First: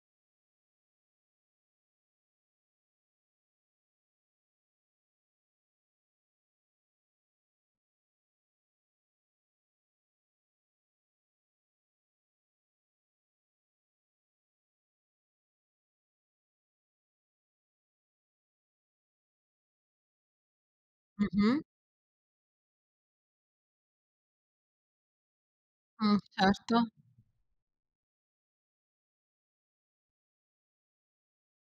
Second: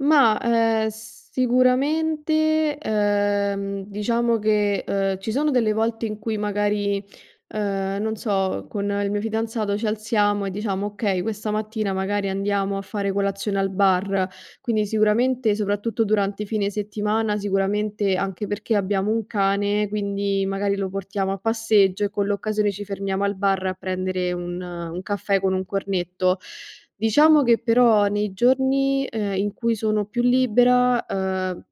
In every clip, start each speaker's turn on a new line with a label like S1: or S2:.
S1: Mah, uhm, sicuramente, uhm, diciamo che, uhm, ci sono delle volte in cui magari, uhm, non so, con il mio fidanzato ci alziamo e diciamo: "Okay, questa mattina magari andiamo a fare colazione al bar". Quindi sicuramente, soprattutto durante i fine settimana, sicuramente anche perché abbiamo un cane, quindi magari lo portiamo a
S2: Mh-mh.
S1: passeggio e con l'occasione ci fermiamo al bar a prendere un un caffè con un
S2: Mh.
S1: cornetto.
S2: Certo.
S1: Diciamo che però nei giorni, ehm, in cui sono più libera, uhm,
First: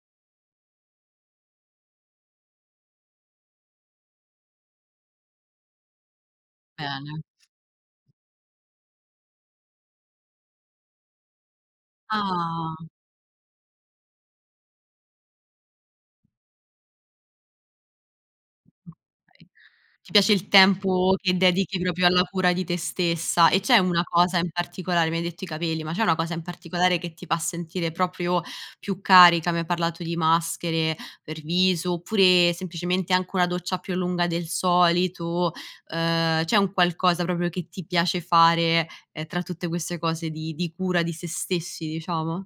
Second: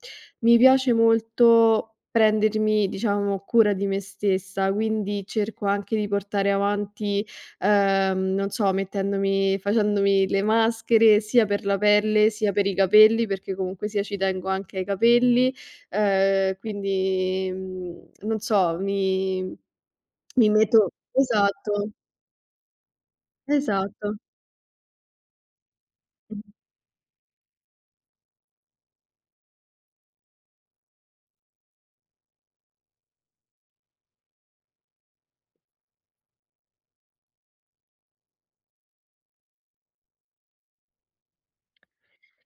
S1: mi piace molto prendermi, diciamo, cura di me stessa, quindi cerco anche di portare
S2: Bene.
S1: avanti, uhm, non so, mettendomi facendomi le maschere sia per la pelle, sia per i
S2: Ah.
S1: capelli, perché comunque sia ci tengo anche ai capelli, uhm, quindi mhmm, non so,
S2: Okay.
S1: mi
S2: Ti piace il
S1: mi meto
S2: tempo che dedichi
S1: esatto.
S2: proprio alla cura di te stessa. E c'è una
S1: Esatto.
S2: cosa in particolare mi hai detto i capelli, ma c'è una cosa
S1: Mh.
S2: in particolare che ti fa sentire proprio più carica? Mi hai parlato di maschere per viso oppure semplicemente anche una doccia più lunga del solito? Ehm, c'è un qualcosa proprio che ti piace fare, ehm, tra tutte queste cose di di cura di sè stessi, diciamo?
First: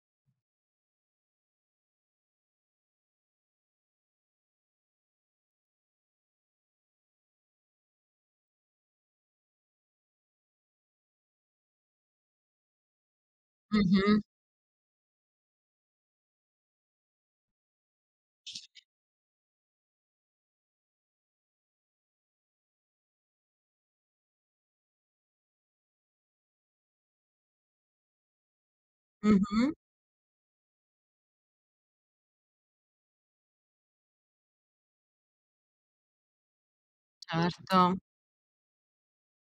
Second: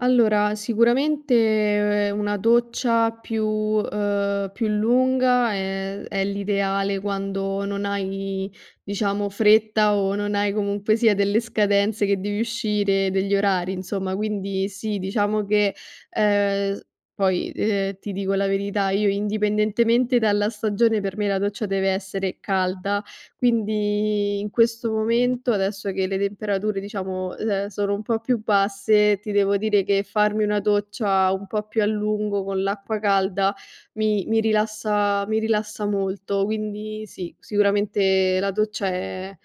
S1: Allora, sicuramente una doccia più uhm, più lunga è è l'ideale quando non hai, diciamo, fretta o non hai comunque sia delle scadenze che devi uscire, degli orari insomma.
S2: Mh-mh.
S1: Quindi sì, diciamo che, uhm, s poi, ehm, ti dico la verità, io indipendentemente dalla stagione per me la doccia deve essere calda, quindi in questo momento, adesso che le temperature, diciamo, uhm, l sono un po' più basse, ti devo
S2: Mh-mh.
S1: dire che farmi una doccia un po' più a lungo con l'acqua calda mi mi rilassa mi rilassa molto. Quindi sì,
S2: Certo.
S1: sicuramente la doccia è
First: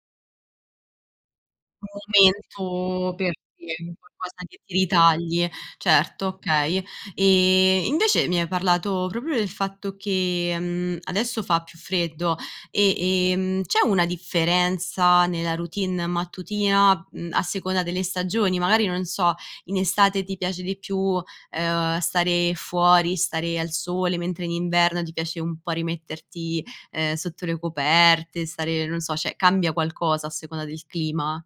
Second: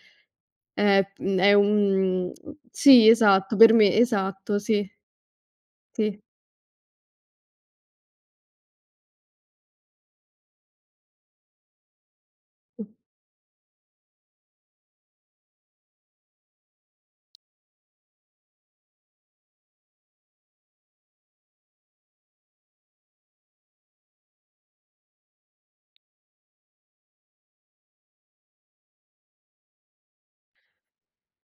S1: è mhmm, è un sì
S2: Momento, per
S1: esatto, per
S2: dire un
S1: me,
S2: qualcosa che
S1: esatto
S2: ti
S1: sì.
S2: ritagli.
S1: Sì.
S2: Certo, okay. Ehm, invece mi hai parlato proprio del fatto che, mhmm, adesso fa più freddo.
S1: Mh.
S2: E, ehm, c'è una differenza nella routine mattutina, mhmm, a seconda delle stagioni? Magari non so, in estate ti piace di più, ehm, stare fuori, stare al sole mentre in inverno ti piace un po' rimetterti, ehm, sotto le coperte, stare, non so cioè cambia qualcosa a seconda del clima?